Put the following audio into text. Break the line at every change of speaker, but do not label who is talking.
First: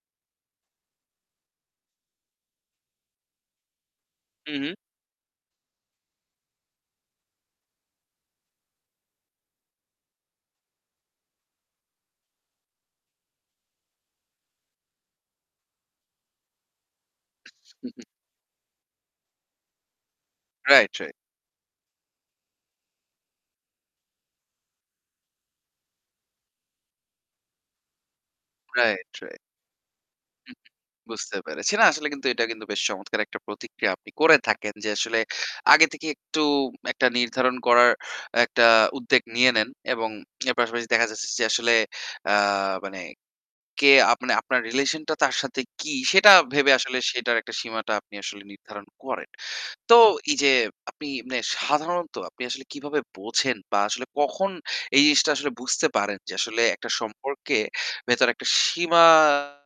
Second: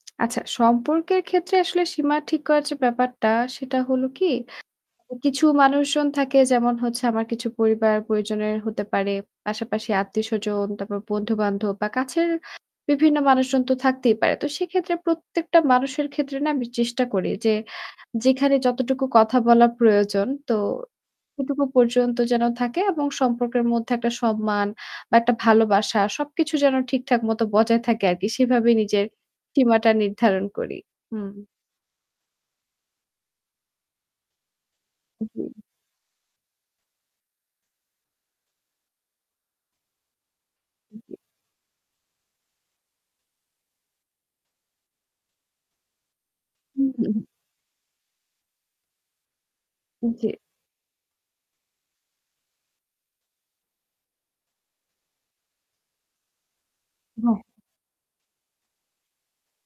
আচ্ছা, সম্পর্কের ক্ষেত্রে আসলে সীমা ঠিক করার যে ব্যাপারটা সেটা হলো কি?
হু, হু।
কিছু মানুষজন থাকে যেমন হচ্ছে আমার কিছু পরিবার পরিজনের হতে পারে। পাশাপাশি আত্মীয়স্বজন, তারপর বন্ধুবান্ধব বা কাছের বিভিন্ন মানুষজন তো থাকতেই পারে। তো সেক্ষেত্রে প্রত্যেকটা মানুষের ক্ষেত্রে না আমি চেষ্টা করি যে
হু, হু।
যেখানে যতটুকু কথা বলার প্রয়োজন তো
রাইট, রাইট।
সেটুকু পর্যন্ত যেন থাকে এবং সম্পর্কের মধ্যে একটা সম্মান বা একটা ভালোবাসা সবকিছু যেন ঠিকঠাক মত বজায় থাকে আরকি। সেভাবেই নিজের
রাইট, রাইট।
সীমাটা নির্ধারণ
হু, হু।
করি। হুম।
বুঝতে পেরেছি না আসলে কিন্তু এটা কিন্তু বেশ চমৎকার একটা প্রতিক্রিয়া আপনি করে থাকেন যে আসলে
জি।
আগে থেকে একটু একটা নির্ধারণ করার একটা উদ্যোগ নিয়ে নেন এবং এর পাশাপাশি দেখা যাচ্ছে যে আসলে আ মানে কে আপনে আপনার রিলেশনটা তার সাথে কি সেটা ভেবে
হু,
আসলে
হু, হু।
সেটার একটা সীমাটা আপনি আসলে নির্ধারণ করেন। তো
জী।
এই যে আপনি মানে সাধারণত আপনি আসলে কিভাবে বোঝেন বা আসলে কখন এই জিনিসটা আসলে বুঝতে পারেন যে আসলে একটা
হ্যাঁ।
সম্পর্কে ভেতরে একটা সীমা